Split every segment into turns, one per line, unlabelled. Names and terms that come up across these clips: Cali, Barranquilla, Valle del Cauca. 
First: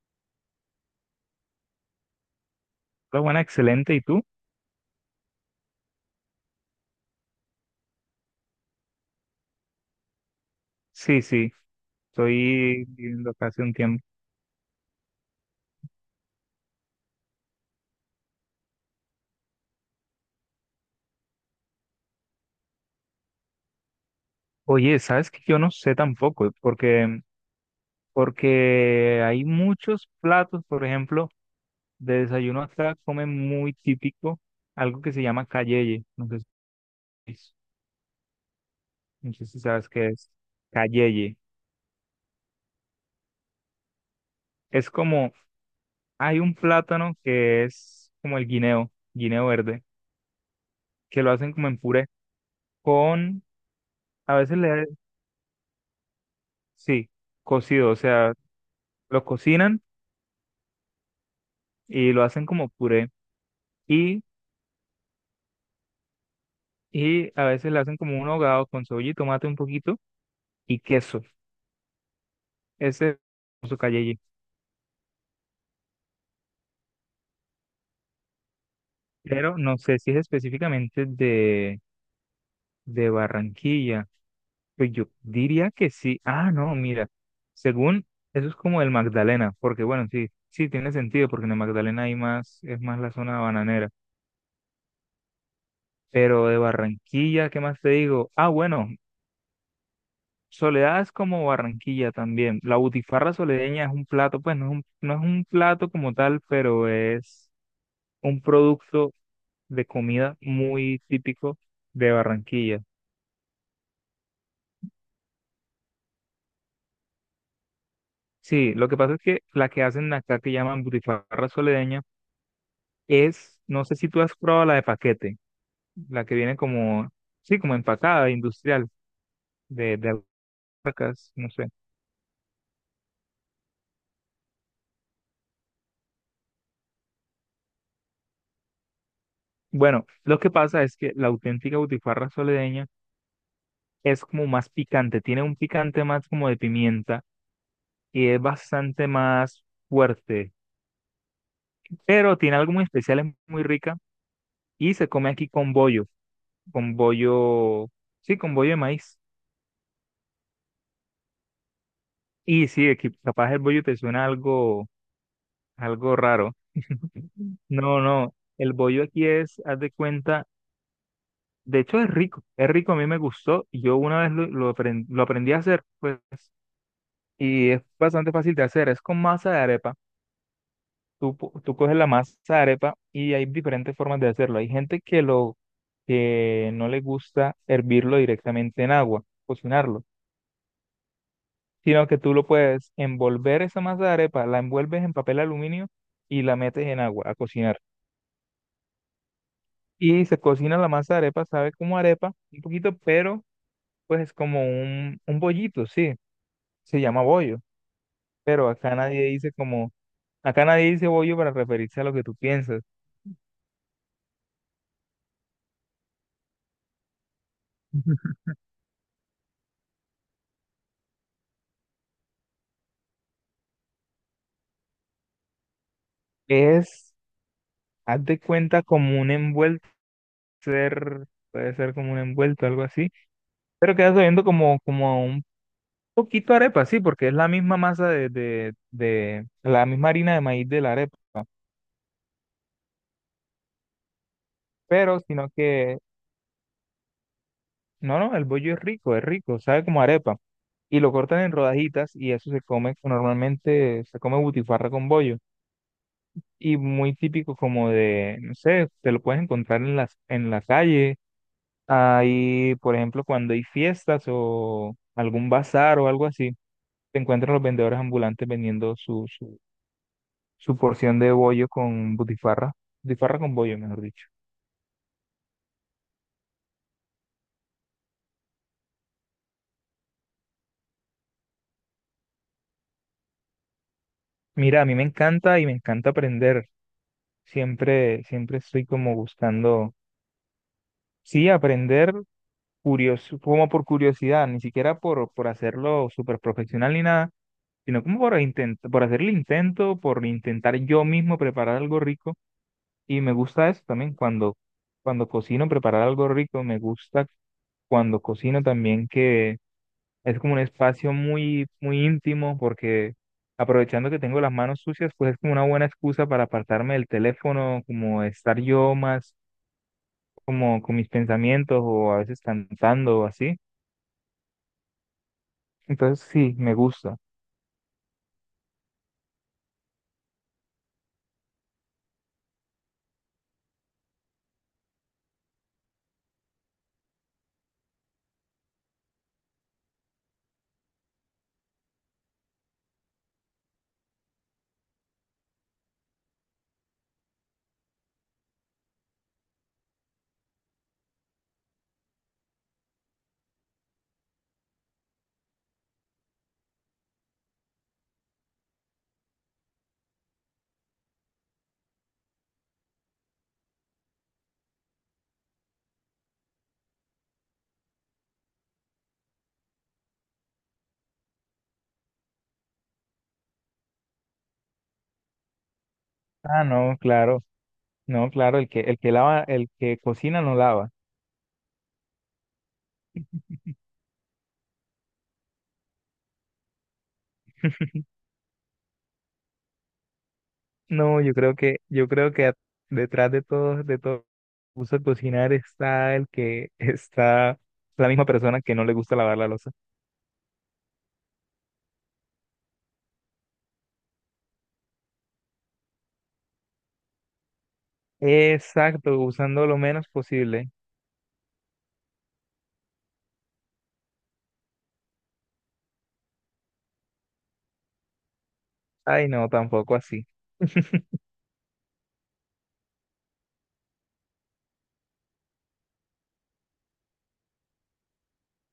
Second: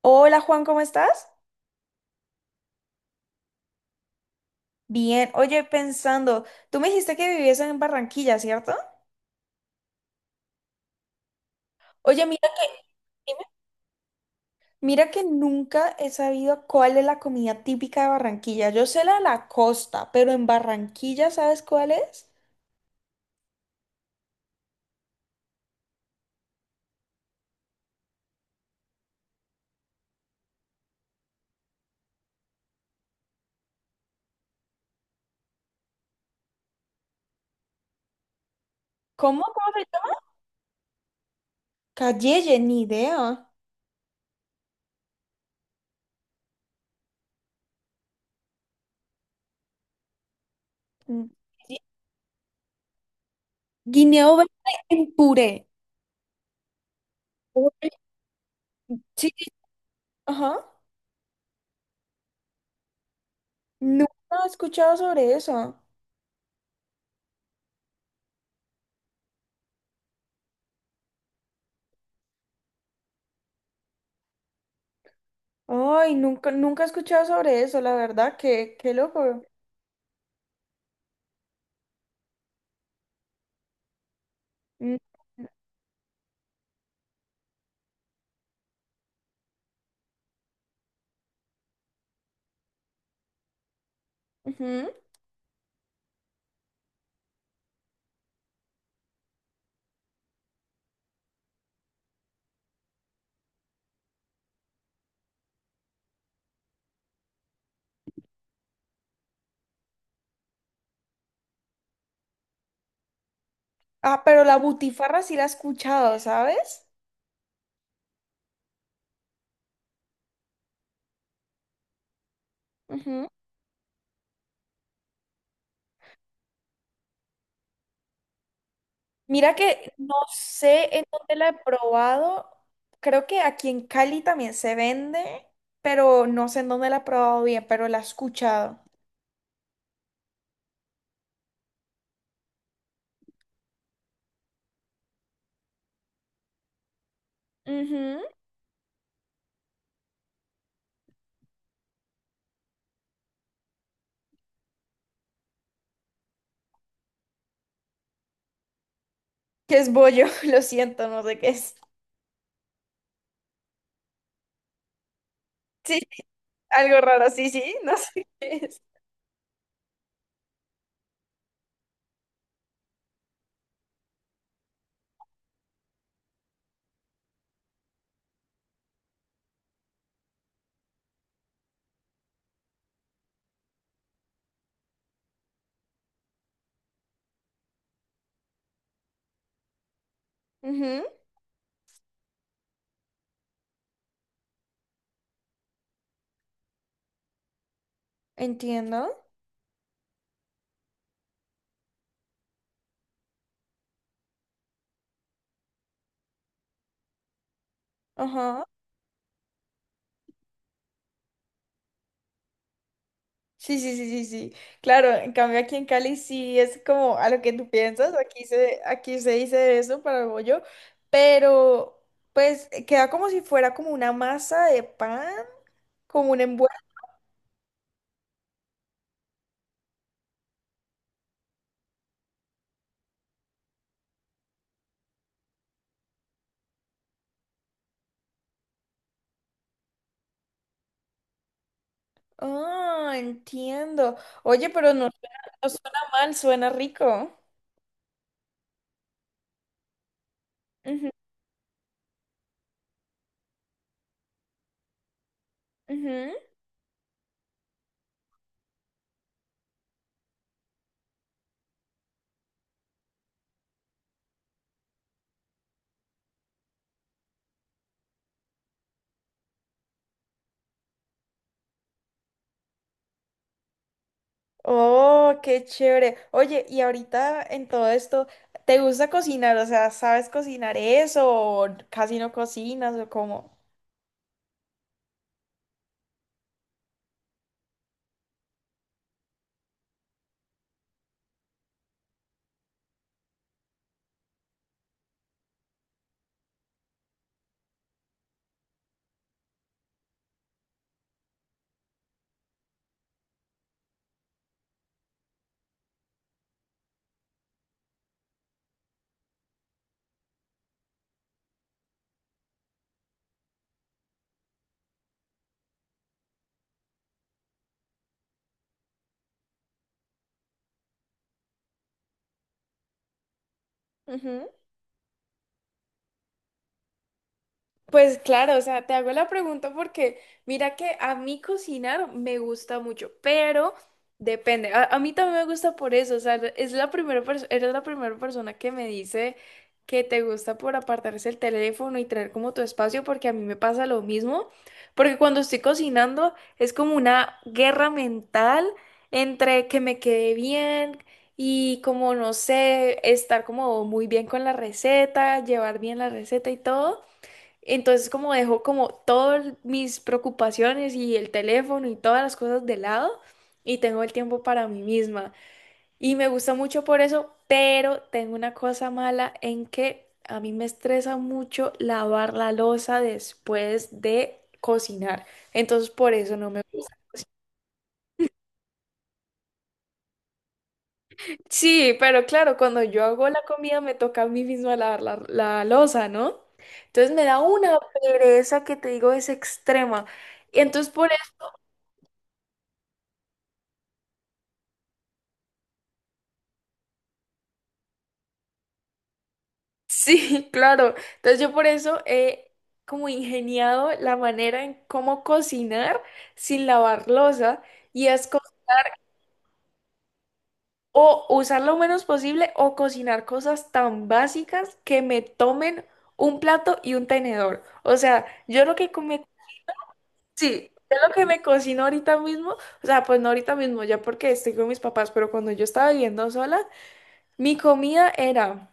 Hola Juan, ¿cómo estás?
Hola, buena, excelente. ¿Y tú?
Bien, oye, pensando, tú me dijiste que vivías en Barranquilla, ¿cierto?
Sí, sí,
Oye,
estoy viviendo
dime.
acá hace un tiempo.
Mira que nunca he sabido cuál es la comida típica de Barranquilla. Yo sé la de la costa, pero en Barranquilla, ¿sabes cuál es?
Oye, ¿sabes que yo no sé tampoco? Porque hay muchos platos, por ejemplo, de desayuno acá comen muy típico algo que se llama cayeye. Si, no
¿Cómo?
sé si
¿Cómo se
sabes qué
llama?
es cayeye.
Calleye, ni idea.
Es como, hay un plátano que es como el guineo, guineo verde, que
Mm.
lo hacen como
gui-
en puré, con, a
Guineo verde
veces le,
en puré.
sí,
Uy,
cocido, o sea, lo
sí, sí,
cocinan
ajá.
y lo hacen como puré
Nunca
y,
he escuchado sobre eso.
y a veces le hacen como un ahogado con cebolla y tomate un poquito y queso. Ese es su cayeye.
Ay, nunca, nunca he escuchado sobre eso, la verdad, qué loco.
Pero no sé si es específicamente de Barranquilla. Pues
Mm.
yo diría que sí. Ah, no, mira. Según eso es como el Magdalena, porque bueno, sí, sí tiene sentido, porque en el Magdalena hay más, es más la zona bananera.
Ujú.
Pero de Barranquilla, ¿qué más te digo? Ah, bueno, Soledad es como Barranquilla también. La butifarra soledeña es un plato, pues no es un plato como tal, pero es un producto de comida muy típico de Barranquilla.
Ah, pero la butifarra sí la he escuchado, ¿sabes?
Sí, lo que pasa es que la que hacen acá que llaman butifarra soledeña
Ujú.
es, no sé si tú has probado la de paquete, la que viene como, sí, como empacada, industrial,
Mira que
de
no sé en
alpacas,
dónde la
no
he
sé.
probado. Creo que aquí en Cali también se vende, pero no sé en dónde la he probado bien, pero la he escuchado.
Bueno, lo que pasa es que la auténtica butifarra soledeña es como más picante, tiene un picante más como de pimienta
Ujú.
y es bastante más fuerte, pero tiene algo muy especial, es muy rica y se come aquí con bollo, sí, con bollo de maíz.
Que es bollo, lo siento, no sé qué es.
Y sí, aquí capaz el bollo te suena algo,
Sí,
algo raro.
algo raro, sí, sí, no
No,
sé
no,
qué
el
es.
bollo aquí es, haz de cuenta, de hecho es rico, a mí me gustó, y yo una vez lo aprendí a hacer, pues, y es bastante fácil de hacer, es con masa de arepa. Tú coges la masa de arepa y hay diferentes formas de hacerlo. Hay gente que no le gusta hervirlo directamente en agua, cocinarlo,
Ujú.
sino que tú lo puedes envolver esa masa de arepa, la envuelves en papel aluminio y la metes en agua a cocinar.
Entiendo.
Y se cocina la masa de arepa, sabe como arepa, un poquito, pero pues es como un bollito, sí, se llama bollo,
Ajá.
pero acá nadie dice bollo para referirse a lo que tú piensas.
Sí, sí, sí, sí, sí. Claro, en cambio aquí en Cali sí es como a lo que tú piensas, aquí se, aquí se dice eso para bollo, pero pues queda como si fuera como una masa de pan, como un envuelto.
Es, haz de cuenta, como un envuelto ser, puede ser como un envuelto, algo así, pero queda sabiendo como a un poquito arepa, sí, porque es la misma masa la misma harina de maíz de la arepa,
Ah, entiendo. Oye, pero no
pero
suena,
sino
no suena
que,
mal, suena rico.
no, no, el bollo es rico, sabe como arepa, y
Ujú,
lo cortan en rodajitas y eso se come, normalmente se come butifarra con bollo,
ujú.
y muy típico como de, no sé, te lo puedes encontrar en la calle, ahí, por ejemplo, cuando hay fiestas o algún bazar o algo así. Se encuentran los vendedores ambulantes vendiendo su porción de bollo con butifarra, butifarra con bollo, mejor dicho.
Oh, qué chévere. Oye, y ahorita en todo esto, ¿te gusta cocinar? O sea, ¿sabes cocinar eso o casi no cocinas o cómo?
Mira, a mí me encanta y me encanta aprender. Siempre, siempre estoy como buscando, sí, aprender curioso, como por curiosidad, ni siquiera por hacerlo súper profesional ni nada, sino como por intento, por hacer el intento, por intentar yo mismo preparar algo rico. Y me gusta eso también cuando cocino, preparar algo rico, me gusta cuando cocino también que Es como un espacio muy, muy íntimo porque aprovechando que tengo las manos sucias, pues es como una buena excusa para apartarme del teléfono, como estar yo más como con mis pensamientos o a veces cantando o así. Entonces sí, me gusta.
Pues claro, o sea, te hago la pregunta porque mira que a mí cocinar me gusta mucho, pero depende. A mí también me gusta por eso, o sea, es la eres la primera persona que me dice que te gusta por apartarse el teléfono y tener como tu espacio, porque a mí me pasa lo mismo, porque cuando estoy cocinando es como una guerra mental entre que me quede bien. Y como no sé, estar como muy bien con la receta, llevar bien la receta y todo. Entonces como dejo como todas mis preocupaciones y el teléfono y todas las cosas de lado y tengo el tiempo para mí misma. Y me gusta mucho por eso, pero tengo una cosa mala en que a mí me estresa mucho lavar la loza después de cocinar. Entonces por eso no me
Ah,
gusta.
no, claro. No, claro, el que lava, el que cocina no lava.
Sí, pero claro, cuando yo hago la comida me toca a mí misma lavar la loza, ¿no? Entonces me da una pereza que te digo es extrema. Y entonces por
No, yo creo que detrás de todo, uso de cocinar está el que está la misma persona que no le gusta lavar la loza.
Sí, claro. Entonces yo por eso he como ingeniado la manera en cómo cocinar sin lavar loza y es co-
Exacto, usando lo menos posible.
o usar lo menos posible o cocinar cosas tan básicas que me tomen un plato y un tenedor. O sea, yo lo que come,
Ay, no, tampoco así.
sí, yo lo que me cocino ahorita mismo, o sea, pues no ahorita mismo, ya porque estoy con mis papás, pero cuando yo estaba viviendo sola, mi comida era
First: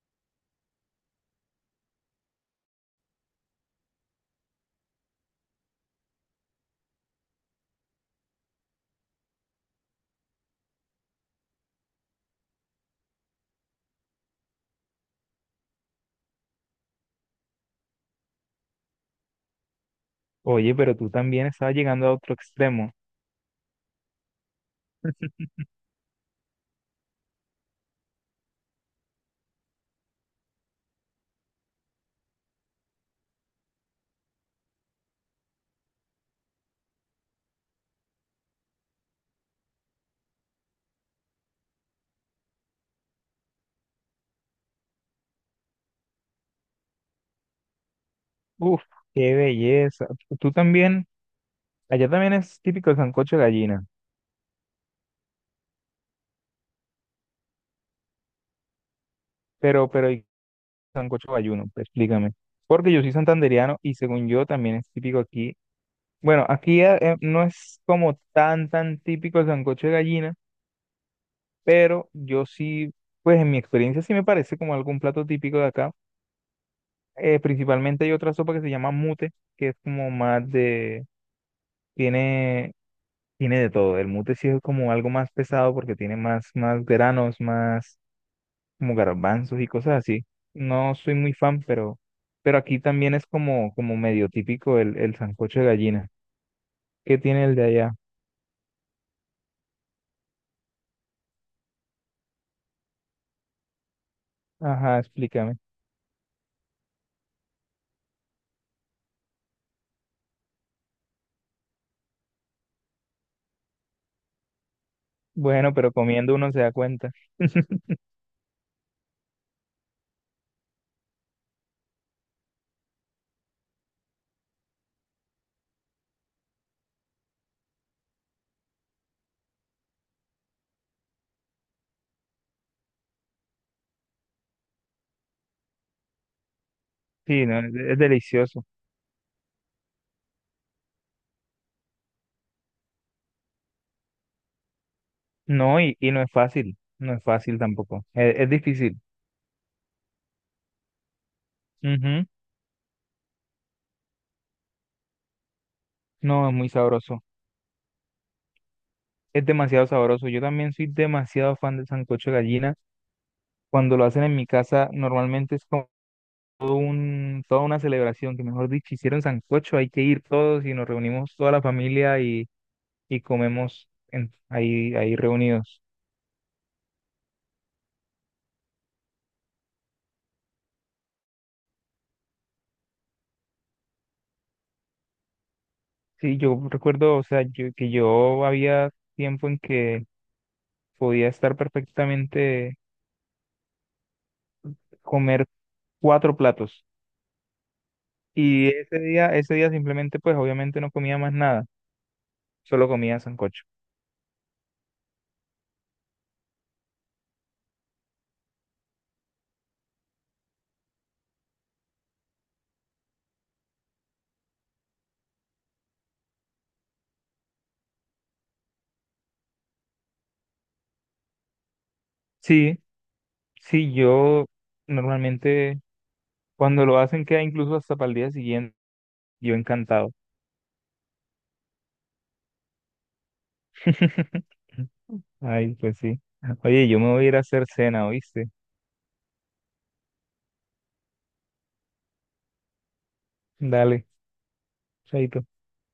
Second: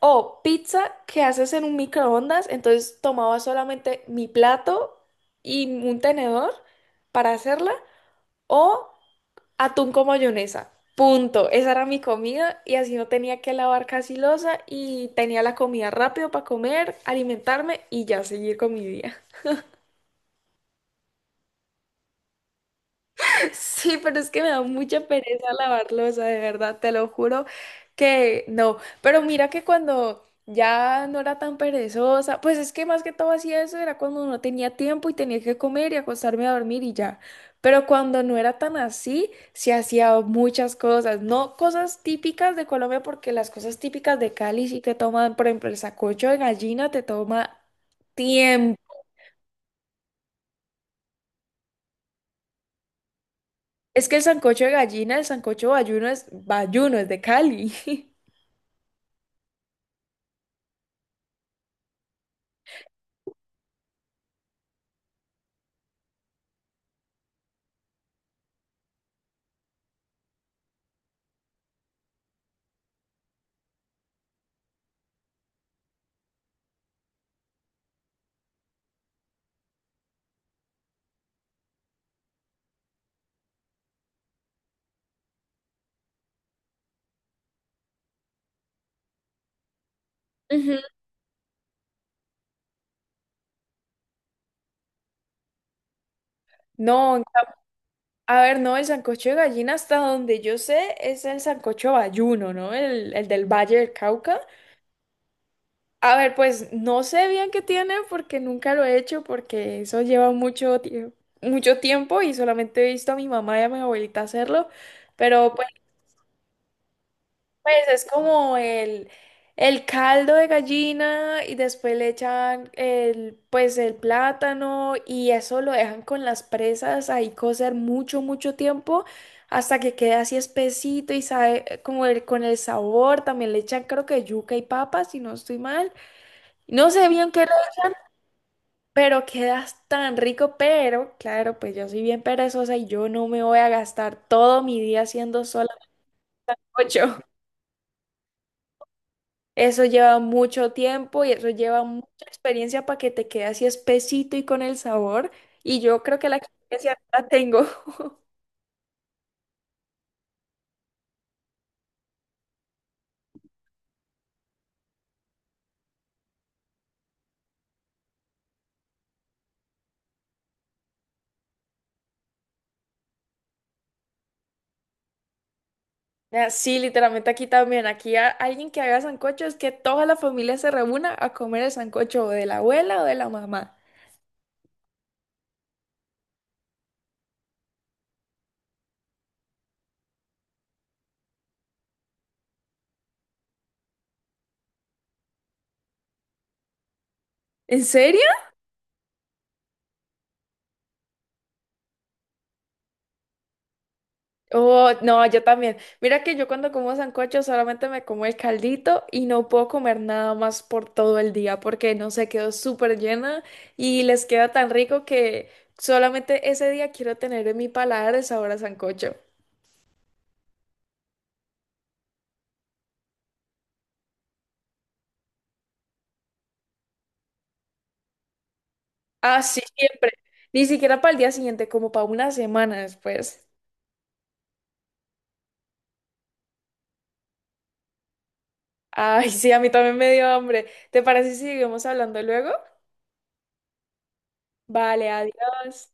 o pizza que haces en un microondas, entonces tomaba solamente mi plato y un tenedor para hacerla. O atún con mayonesa. Punto. Esa era mi comida y así no tenía que lavar casi loza y tenía la comida rápido para comer, alimentarme y ya seguir con mi día.
Oye, pero tú también estabas llegando a otro extremo.
Sí, pero es que me da mucha pereza lavar losa, de verdad, te lo juro que no. Pero mira que cuando ya no era tan perezosa, pues es que más que todo hacía eso, era cuando no tenía tiempo y tenía que comer y acostarme a dormir y ya. Pero cuando no era tan así, se hacía muchas cosas, no cosas típicas de Colombia, porque las cosas típicas de Cali sí te toman, por ejemplo, el sancocho de gallina te toma tiempo.
Uf, qué belleza. Tú también, allá también es típico el sancocho de gallina,
Es que el sancocho de gallina, el sancocho bayuno, es de Cali.
pero el sancocho bayuno, explícame. Porque yo soy santandereano y según yo también es típico aquí. Bueno, aquí no es como tan típico el sancocho de gallina, pero yo sí, pues en mi experiencia sí me parece como algún plato típico de acá. Principalmente hay otra sopa que se llama mute, que es como tiene, tiene de todo. El mute sí es como algo más pesado porque tiene más, más granos, más como garbanzos y cosas así.
Ujú.
No soy muy fan, pero aquí también es como medio típico el sancocho de gallina. ¿Qué
No,
tiene el de allá?
a ver, no, el sancocho de gallina hasta donde yo sé es el sancocho bayuno, ¿no? El del Valle del Cauca.
Ajá, explícame.
A ver, pues no sé bien qué tiene porque nunca lo he hecho porque eso lleva mucho tiempo y solamente he visto a mi mamá y a mi abuelita hacerlo, pero pues
Bueno, pero comiendo uno se da cuenta.
pues es como el caldo de gallina y después le echan el plátano y eso lo dejan con las presas ahí cocer mucho, mucho tiempo hasta que quede así espesito y sabe con el sabor. También le echan creo que yuca y papas, si no estoy mal. No sé bien qué,
Sí,
le-
no, es delicioso.
Pero queda tan rico, pero claro, pues yo soy bien perezosa y yo no me voy a gastar todo mi día haciendo solo
No, y no es fácil, no
ocho.
es fácil tampoco. Es difícil.
Eso lleva mucho tiempo y eso lleva mucha
Ujú.
experiencia para que te quede así espesito y con el sabor. Y yo creo que la
No, es muy
experiencia no
sabroso.
la tengo.
Es demasiado sabroso. Yo también soy demasiado fan del sancocho de gallina. Cuando lo hacen en mi casa, normalmente es como toda una celebración, que mejor dicho, hicieron sancocho, hay que ir todos y nos reunimos toda la familia y comemos ahí reunidos.
Ah, sí, literalmente aquí también. Aquí alguien que haga sancocho es que toda la familia se reúna a comer el sancocho o de la abuela o de la mamá.
Sí, yo recuerdo, o sea, que yo había tiempo en que podía estar perfectamente comer cuatro platos.
¿En serio?
Y ese día simplemente, pues obviamente no comía más nada, solo comía sancocho.
Oh, no, yo también. Mira que yo cuando como sancocho solamente me como el caldito y no puedo comer nada más por todo el día porque no sé, quedo súper llena y les queda tan rico que solamente ese día quiero tener en mi paladar el sabor a sancocho.
Sí, Sí, yo normalmente cuando lo hacen queda incluso hasta para el día siguiente, yo
Así siempre.
encantado.
Ni siquiera para el día siguiente, como para una semana después.
Ay, pues sí. Oye, yo me voy a ir a hacer cena, ¿oíste?
Ay, sí, a mí también me dio hambre. ¿Te parece si seguimos hablando luego?
Dale,
Vale,
chaito.
adiós.